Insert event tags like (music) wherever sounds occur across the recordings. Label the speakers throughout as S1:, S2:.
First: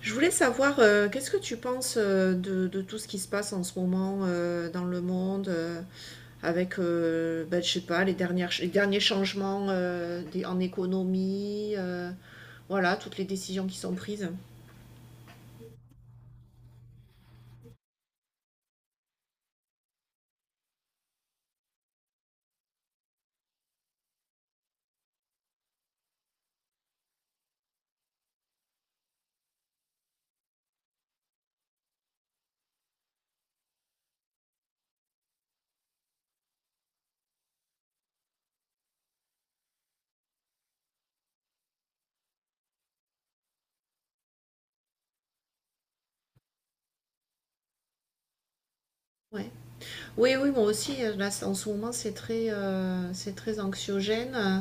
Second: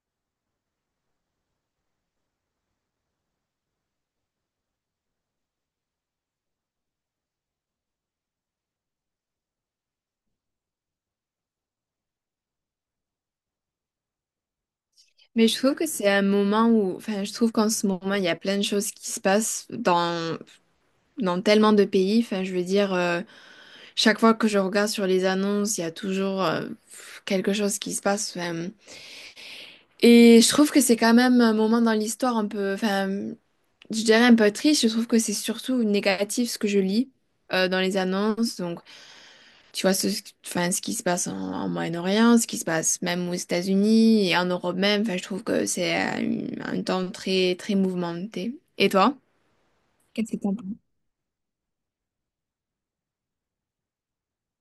S1: Je voulais savoir, qu'est-ce que tu penses de tout ce qui se passe en ce moment dans le monde avec, ben, je sais pas, les derniers changements en économie, voilà, toutes les décisions qui sont prises.
S2: Mais je trouve que c'est un moment où, enfin, je trouve qu'en ce moment, il y a plein de choses qui se passent dans tellement de pays. Enfin, je veux dire, chaque fois que je regarde sur les annonces, il y a toujours quelque chose qui se passe. Enfin, et je trouve que c'est quand même un moment dans l'histoire un peu, enfin, je dirais un peu triste. Je trouve que c'est surtout négatif ce que je lis dans les annonces. Donc, tu vois, ce, enfin, ce qui se passe en Moyen-Orient, ce qui se passe même aux États-Unis et en Europe même, enfin, je trouve que c'est un temps très, très mouvementé. Et toi?
S1: Ouais.
S2: Qu'est-ce
S1: Oui,
S2: que
S1: oui,
S2: t'en
S1: moi
S2: penses?
S1: aussi, là, en ce moment, c'est très anxiogène.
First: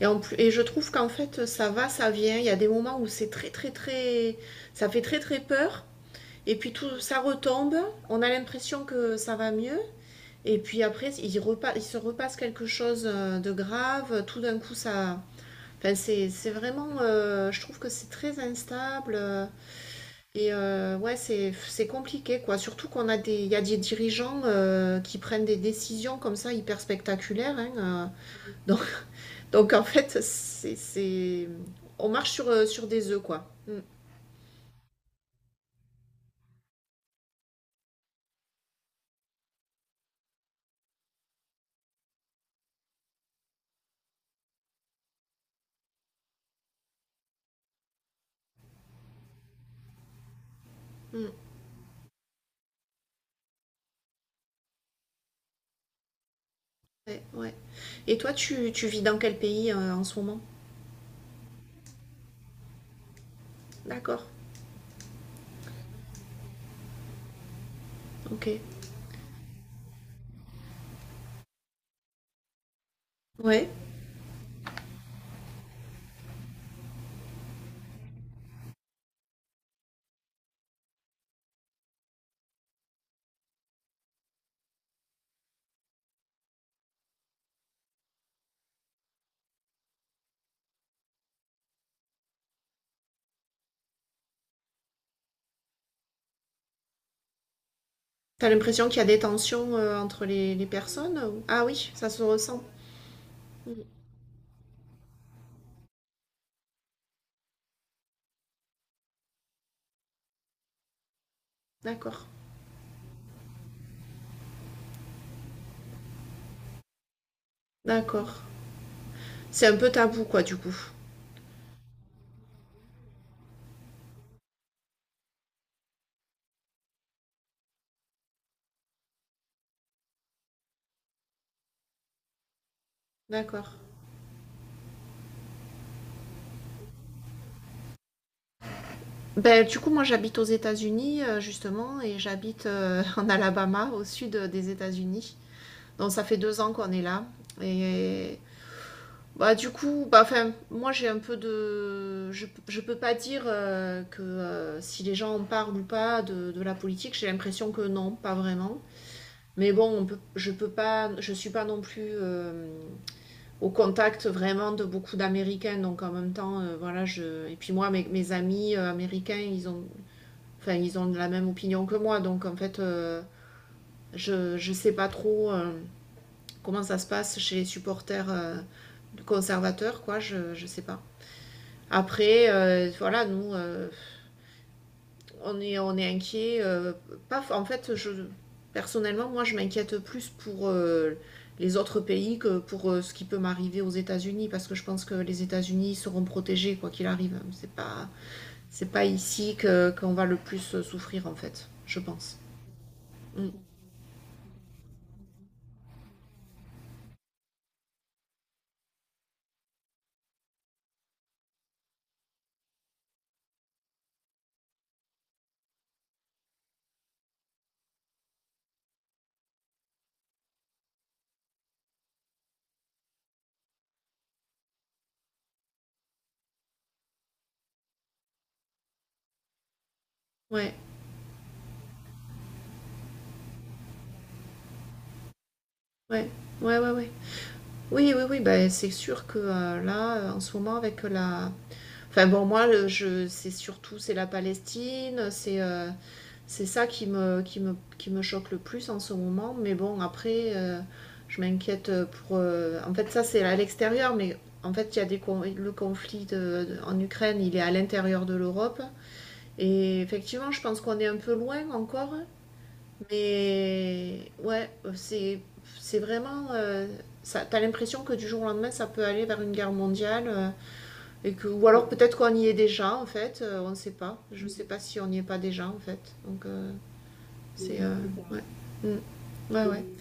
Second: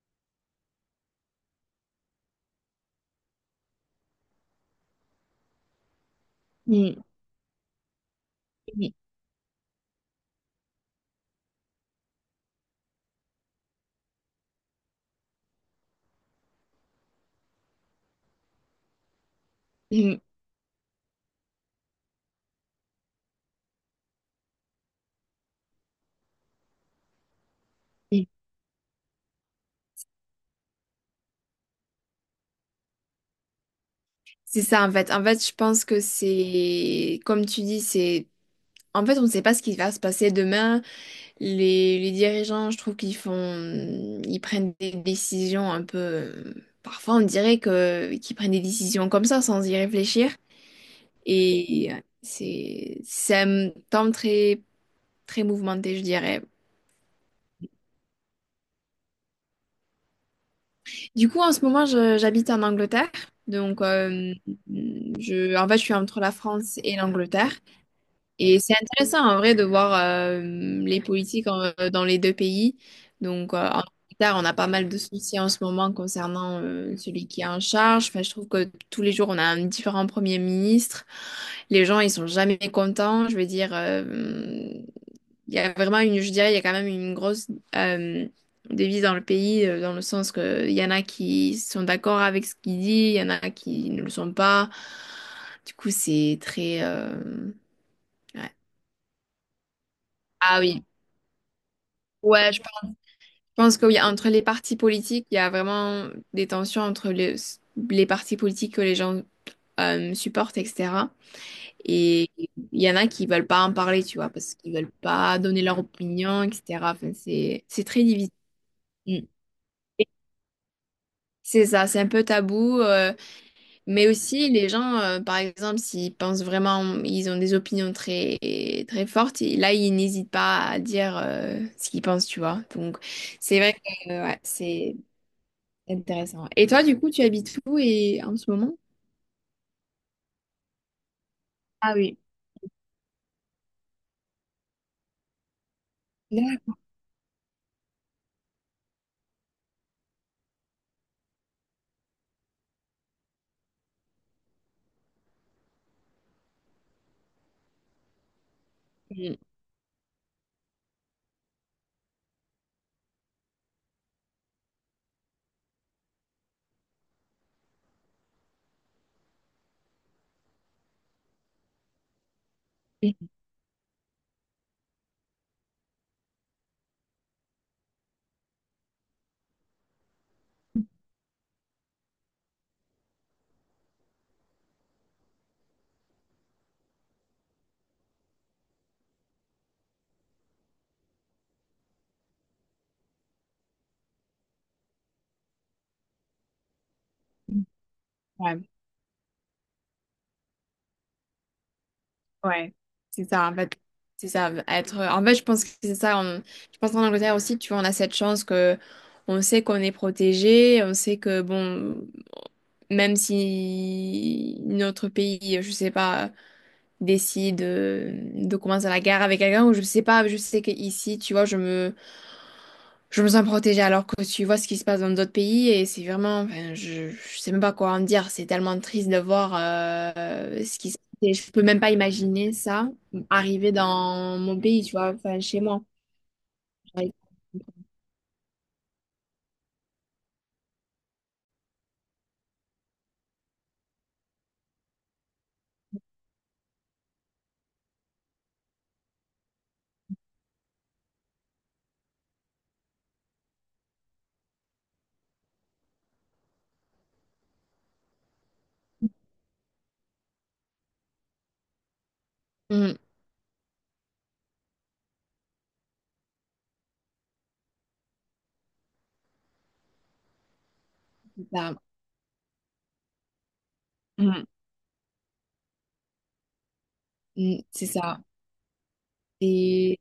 S1: Et, en plus, et je trouve qu'en fait, ça va, ça vient. Il y a des moments où c'est très, très, très, ça fait très, très peur. Et puis tout,
S2: Mm,
S1: ça retombe. On a l'impression
S2: mm,
S1: que ça va mieux. Et puis après, il se repasse quelque chose de grave. Tout d'un coup, ça. Enfin, c'est vraiment. Je trouve que c'est très instable.
S2: mm,
S1: Et ouais, c'est compliqué, quoi. Surtout il y a des dirigeants qui prennent des décisions comme ça hyper spectaculaires, hein.
S2: mm.
S1: euh. donc, donc en fait, on marche sur des œufs, quoi. Mm,
S2: C'est ça, en fait. En fait, je pense que c'est, comme tu dis, c'est, en fait, on ne sait pas ce qui va se passer demain. Les dirigeants, je trouve qu'ils font, ils prennent des décisions un peu, parfois, on dirait que, qu'ils prennent des décisions comme ça, sans y réfléchir.
S1: mm.
S2: Et c'est un temps très très mouvementé, je dirais.
S1: Ouais, ouais. Et toi, tu vis dans quel pays en ce moment?
S2: Du coup, en ce moment, j'habite en Angleterre. Donc,
S1: D'accord.
S2: je, en fait, je suis entre la France et l'Angleterre.
S1: Ok.
S2: Et c'est intéressant, en vrai, de voir les politiques dans les deux pays. Donc,
S1: Ouais.
S2: en Angleterre, on a pas mal de soucis en ce moment concernant celui qui est en charge. Enfin, je trouve que tous les jours, on a un différent premier ministre. Les gens, ils sont jamais contents. Je veux dire, il y a vraiment une, je dirais, il y a quand même une grosse euh, devise dans le pays, dans le sens que il y en a qui sont d'accord avec ce qu'il dit, il y en a qui ne le sont pas. Du coup, c'est très...
S1: T'as
S2: ouais.
S1: l'impression qu'il y a des tensions entre les,
S2: Ah
S1: les
S2: oui.
S1: personnes Ah oui, ça se
S2: Ouais,
S1: ressent.
S2: je pense
S1: Mm.
S2: que oui, entre les partis politiques, il y a vraiment des tensions entre les partis politiques que les gens supportent, etc.
S1: D'accord.
S2: Et il y en a qui veulent pas en parler, tu vois, parce qu'ils veulent pas donner leur opinion, etc. Enfin, c'est très
S1: D'accord.
S2: difficile. Mm.
S1: C'est un peu tabou, quoi, du coup.
S2: C'est ça, c'est un peu tabou, mais aussi les gens, par exemple, s'ils pensent vraiment, ils ont des opinions très très fortes, et là, ils n'hésitent pas à dire ce qu'ils pensent, tu vois. Donc, c'est
S1: D'accord.
S2: vrai que ouais, c'est intéressant. Et toi, du coup, tu habites où et en ce moment?
S1: Ben, du coup, moi, j'habite aux États-Unis,
S2: Ah
S1: justement, et
S2: oui.
S1: j'habite (laughs) en Alabama, au sud des États-Unis. Donc, ça fait 2 ans qu'on est là. Et bah, du coup, bah, enfin, moi, j'ai un peu de… Je peux pas dire que si les gens en parlent ou pas de la politique, j'ai l'impression que non, pas vraiment.
S2: D'accord.
S1: Mais bon, je peux pas, je suis pas non plus au contact vraiment de beaucoup d'Américains, donc en même temps, voilà, je. Et puis moi, mes amis américains, enfin, ils ont la même opinion que moi, donc en fait, je sais pas trop comment ça se passe chez les supporters conservateurs, quoi, je sais pas. Après, voilà, nous, on est inquiet. Pas, en fait, je, personnellement, moi, je m'inquiète plus pour les autres pays que pour ce qui peut m'arriver aux États-Unis, parce que je pense que les États-Unis seront protégés quoi qu'il arrive. C'est pas ici qu'on va le plus souffrir, en fait, je pense.
S2: Ouais, c'est
S1: Mm.
S2: ça, en fait. C'est ça, être... En fait, je pense que c'est ça. Je pense qu'en Angleterre aussi, tu vois, on a cette chance que on sait qu'on est protégé, on sait que, bon, même si notre pays, je sais pas décide de commencer la guerre avec quelqu'un ou je sais pas, je sais qu'ici, tu vois, je me sens protégée alors que tu vois ce qui se passe dans d'autres pays et c'est vraiment, enfin, je sais même pas quoi en dire, c'est tellement triste de voir
S1: Ouais,
S2: ce qui se passe et je peux même pas imaginer ça arriver dans mon pays, tu vois, enfin chez moi.
S1: ouais, ouais, ouais, ouais. Oui, oui, oui, ben, c'est sûr que là, en ce moment, avec la… Enfin bon, moi, c'est surtout, c'est la Palestine, c'est… C'est ça qui me choque le plus en ce moment. Mais bon, après, je m'inquiète pour. En fait, ça, c'est à l'extérieur, mais en fait, il y a des le conflit en Ukraine, il est à l'intérieur de l'Europe. Et effectivement, je pense qu'on est un peu loin encore.
S2: Mm,
S1: Mais ouais, c'est, c'est vraiment. Ça, t'as l'impression que du jour au lendemain, ça peut aller vers une guerre mondiale.
S2: c'est
S1: Ou
S2: ça.
S1: alors peut-être qu'on y est déjà, en fait. On ne sait pas. Je
S2: Mm,
S1: ne sais pas si on n'y est pas déjà, en fait. Donc. C'est.
S2: c'est ça.
S1: Ouais. Mm. Ouais, ouais.
S2: Et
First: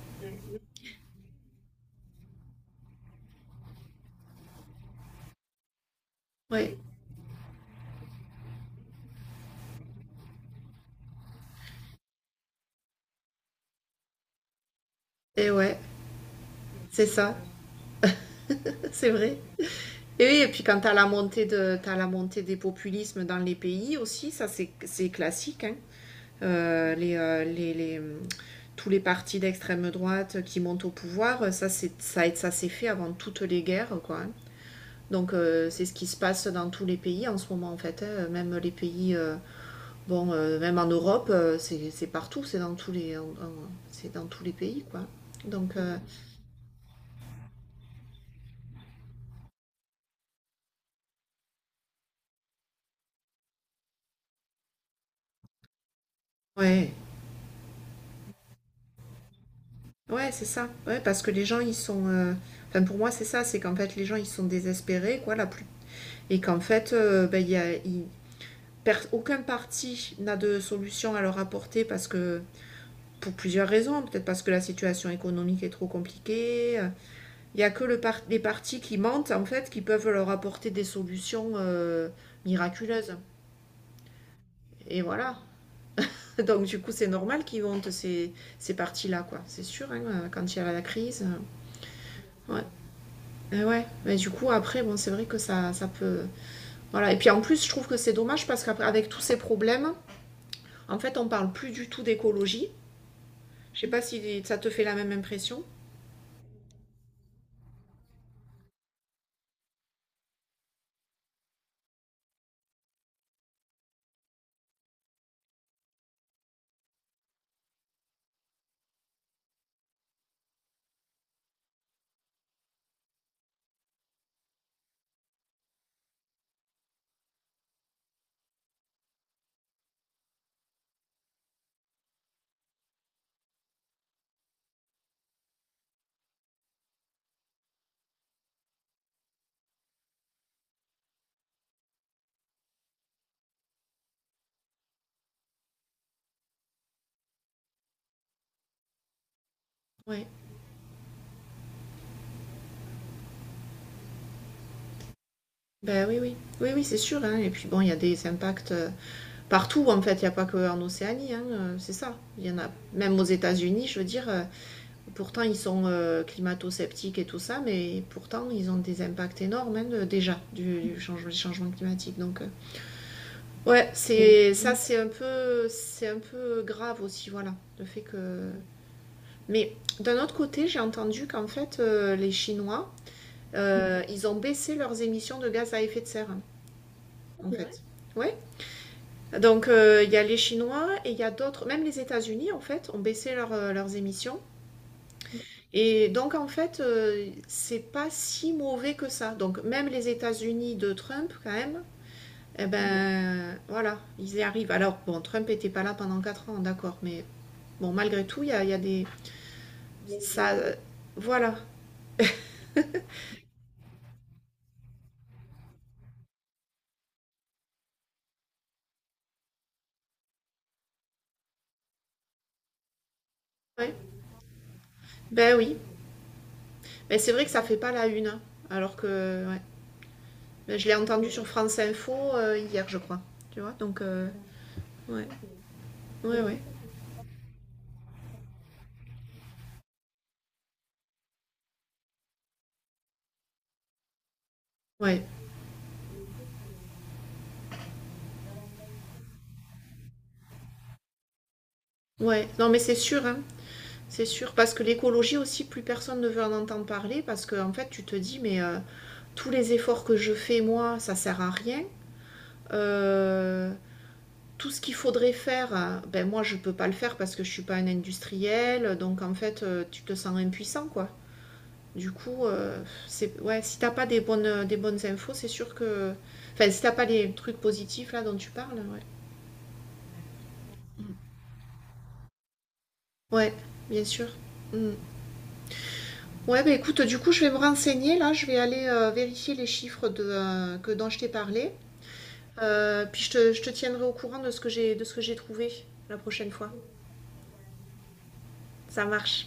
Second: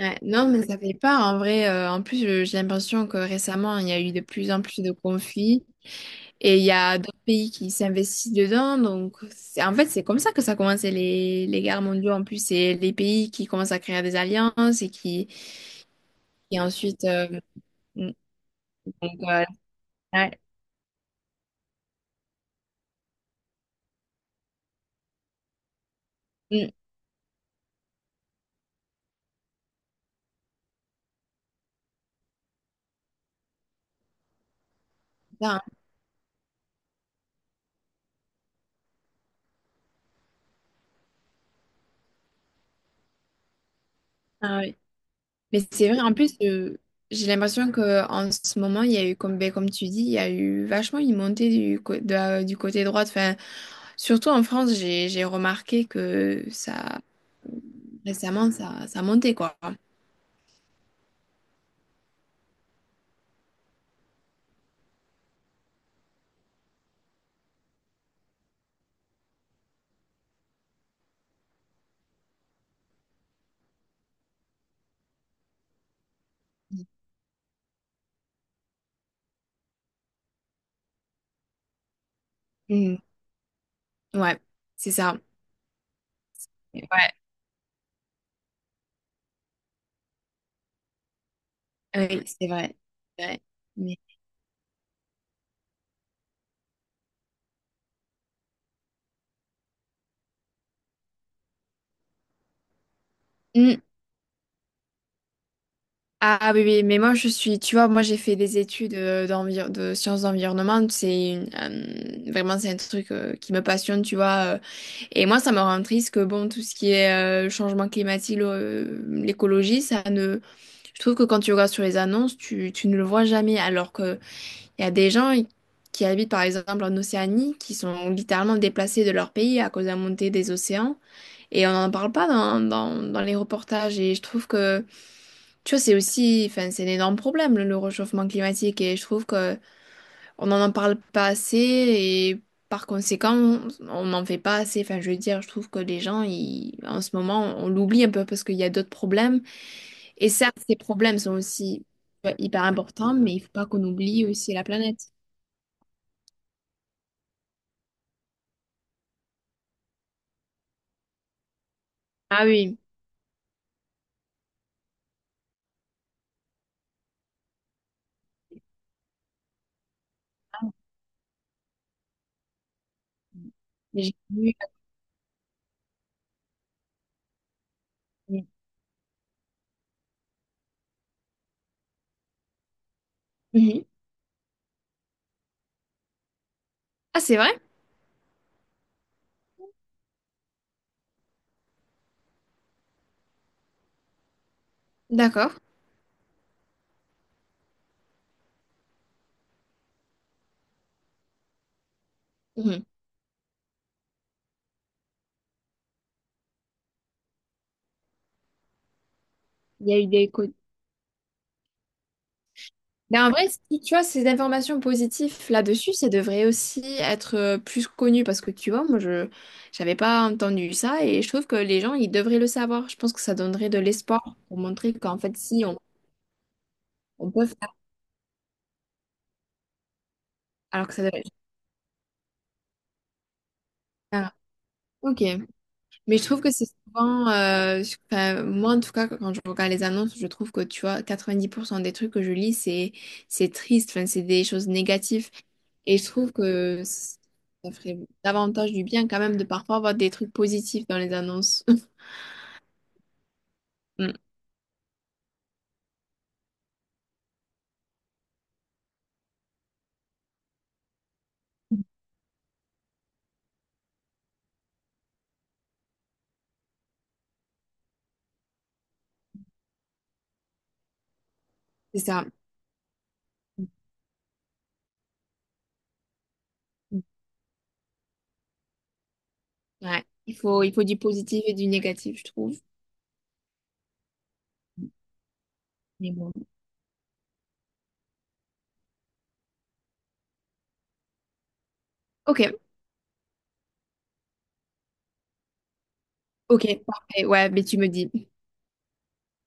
S2: ouais, non, mais ça fait pas en vrai. En plus, j'ai l'impression que récemment, il y a eu de plus en plus de conflits. Et il y
S1: Ouais.
S2: a d'autres pays qui s'investissent dedans. Donc, en fait, c'est comme ça que ça commence les guerres mondiales. En plus, c'est les pays qui commencent à créer des alliances et qui,
S1: Et ouais,
S2: et ensuite.
S1: c'est ça,
S2: Mm,
S1: (laughs) c'est
S2: donc,
S1: vrai. Et
S2: ouais,
S1: oui, et puis quand t'as la montée des populismes dans les pays aussi, c'est classique, hein.
S2: mm,
S1: Euh, les, euh, les, les, hum, Tous les partis d'extrême droite qui montent au pouvoir, ça s'est fait avant toutes les guerres, quoi, hein. Donc
S2: ça,
S1: c'est ce qui se passe dans tous les pays en ce moment en fait, hein, même les pays Bon, même en Europe, c'est partout, c'est dans tous les
S2: ah oui.
S1: pays, quoi.
S2: Mais
S1: Donc,
S2: c'est vrai, en plus, j'ai l'impression qu'en ce moment, il y a eu, comme, ben, comme tu dis, il y a eu vachement une montée du, co- de- la- du côté droit. Enfin, surtout en France, j'ai remarqué que
S1: ouais,
S2: ça, récemment, ça montait, quoi.
S1: ouais, c'est ça. Ouais, parce que les gens, ils sont. Enfin, pour moi, c'est ça, c'est qu'en fait, les gens, ils sont désespérés, quoi, la plus. Et qu'en fait, ben, il y a, il- per- aucun parti n'a de solution à leur apporter parce que. Pour plusieurs raisons, peut-être parce que la situation économique est trop compliquée. Il y a que les partis qui mentent, en fait, qui peuvent leur apporter des solutions
S2: Mm.
S1: miraculeuses.
S2: Ouais, c'est
S1: Et
S2: ça.
S1: voilà. Donc du coup, c'est
S2: Ouais,
S1: normal qu'ils montent ces parties-là, quoi. C'est sûr, hein, quand il y a la crise.
S2: oui, c'est
S1: Ouais.
S2: vrai. c'est vrai.
S1: Et ouais.
S2: Mais-
S1: Mais du coup, après, bon, c'est vrai que ça peut… Voilà. Et puis en plus, je trouve que c'est dommage parce qu'avec tous ces problèmes, en fait, on ne parle plus du tout d'écologie. Je ne
S2: Mm.
S1: sais pas si ça te fait la même impression.
S2: Ah oui, oui, mais moi je suis, tu vois, moi j'ai fait des études de sciences d'environnement, c'est une, vraiment c'est un truc qui me passionne, tu vois. Et moi ça me rend triste que bon, tout ce qui est changement climatique, l'écologie, ça ne... Je trouve que quand tu regardes sur les annonces, tu ne le vois jamais, alors qu'il y a des gens qui habitent par exemple en Océanie, qui sont littéralement déplacés de leur pays à cause de la montée des océans. Et on n'en parle pas dans les reportages. Et je trouve que, tu vois, c'est aussi, enfin, c'est un énorme problème, le réchauffement climatique. Et je trouve que on n'en parle pas assez. Et par conséquent, on n'en fait pas assez. Enfin, je veux dire, je trouve que les gens, ils, en ce moment, on l'oublie un peu parce qu'il y a d'autres problèmes.
S1: Ouais.
S2: Et certes, ces problèmes sont aussi tu vois, hyper importants, mais il faut pas qu'on oublie aussi la planète.
S1: Ben oui, oui. Oui, oui, c'est sûr, hein. Et puis bon, il y a des impacts partout, en fait. Il n'y a pas qu'en Océanie, hein, c'est ça.
S2: Ah
S1: Il y en a
S2: oui,
S1: même aux États-Unis, je veux dire, pourtant, ils sont climato-sceptiques et tout ça, mais pourtant, ils ont des impacts énormes, hein, déjà changement climatique. Donc, ouais,
S2: mais j'ai
S1: c'est
S2: vu.
S1: ça, c'est un peu grave aussi, voilà, le fait que. Mais d'un autre côté, j'ai entendu qu'en fait, les Chinois,
S2: Mhm.
S1: ils ont baissé leurs émissions de gaz à effet de serre, hein,
S2: Ah, c'est vrai?
S1: en c'est fait. Oui, donc il y a les Chinois et il y a d'autres, même les États-Unis en fait, ont baissé leurs émissions.
S2: D'accord.
S1: Et donc en fait, c'est pas si mauvais que ça. Donc même les États-Unis de Trump, quand même, eh
S2: Mhm.
S1: ben voilà, ils y arrivent. Alors bon, Trump était pas là pendant 4 ans, d'accord, mais bon, malgré tout, il y a des.
S2: Il y a eu des, co-
S1: Ça, voilà.
S2: Mais en vrai, si tu as ces informations positives là-dessus, ça devrait aussi être plus connu parce que tu vois, moi, je j'avais pas entendu ça et je trouve que les gens, ils devraient le savoir. Je pense que ça donnerait de
S1: Ouais.
S2: l'espoir pour montrer qu'en fait,
S1: Ben
S2: si
S1: oui,
S2: on,
S1: mais
S2: on
S1: c'est vrai
S2: peut
S1: que ça
S2: faire,
S1: fait pas la une, hein. Alors que ouais. Ben, je
S2: alors
S1: l'ai
S2: que ça devrait.
S1: entendu sur France Info hier, je crois. Tu vois, donc
S2: Ah, ok.
S1: ouais,
S2: Mais je
S1: ouais,
S2: trouve que
S1: ouais,
S2: c'est souvent, enfin, moi en tout cas, quand je regarde les annonces, je trouve que tu vois, 90% des trucs que je lis, c'est triste, enfin, c'est des choses
S1: ouais,
S2: négatives. Et je trouve que ça ferait davantage du bien quand même de parfois avoir des trucs positifs dans les annonces. (laughs)
S1: ouais. Non, mais c'est sûr, hein.
S2: Mm,
S1: C'est sûr, parce que l'écologie aussi, plus personne ne veut en entendre parler, parce que en fait, tu te dis, mais tous les efforts que je fais, moi, ça sert à rien. Euh, Tout ce qu'il faudrait faire, ben moi, je peux pas le faire parce que je suis pas un industriel, donc en fait, tu te sens impuissant, quoi.
S2: c'est
S1: Du
S2: ça.
S1: coup, c'est ouais, si t'as pas des bonnes infos, c'est sûr que, enfin, si t'as pas les trucs positifs là dont tu parles, ouais.
S2: Ouais. Il faut du positif et du négatif, je trouve.
S1: Ouais, bien sûr. Mm.
S2: Mais bon.
S1: Ouais, bah écoute, du coup, je vais me renseigner là, je vais aller vérifier les chiffres dont je t'ai parlé.
S2: Ok,
S1: Puis je te tiendrai au courant de ce que j'ai trouvé la prochaine
S2: ok,
S1: fois.
S2: parfait. Ouais, mais tu me dis.
S1: Ça marche.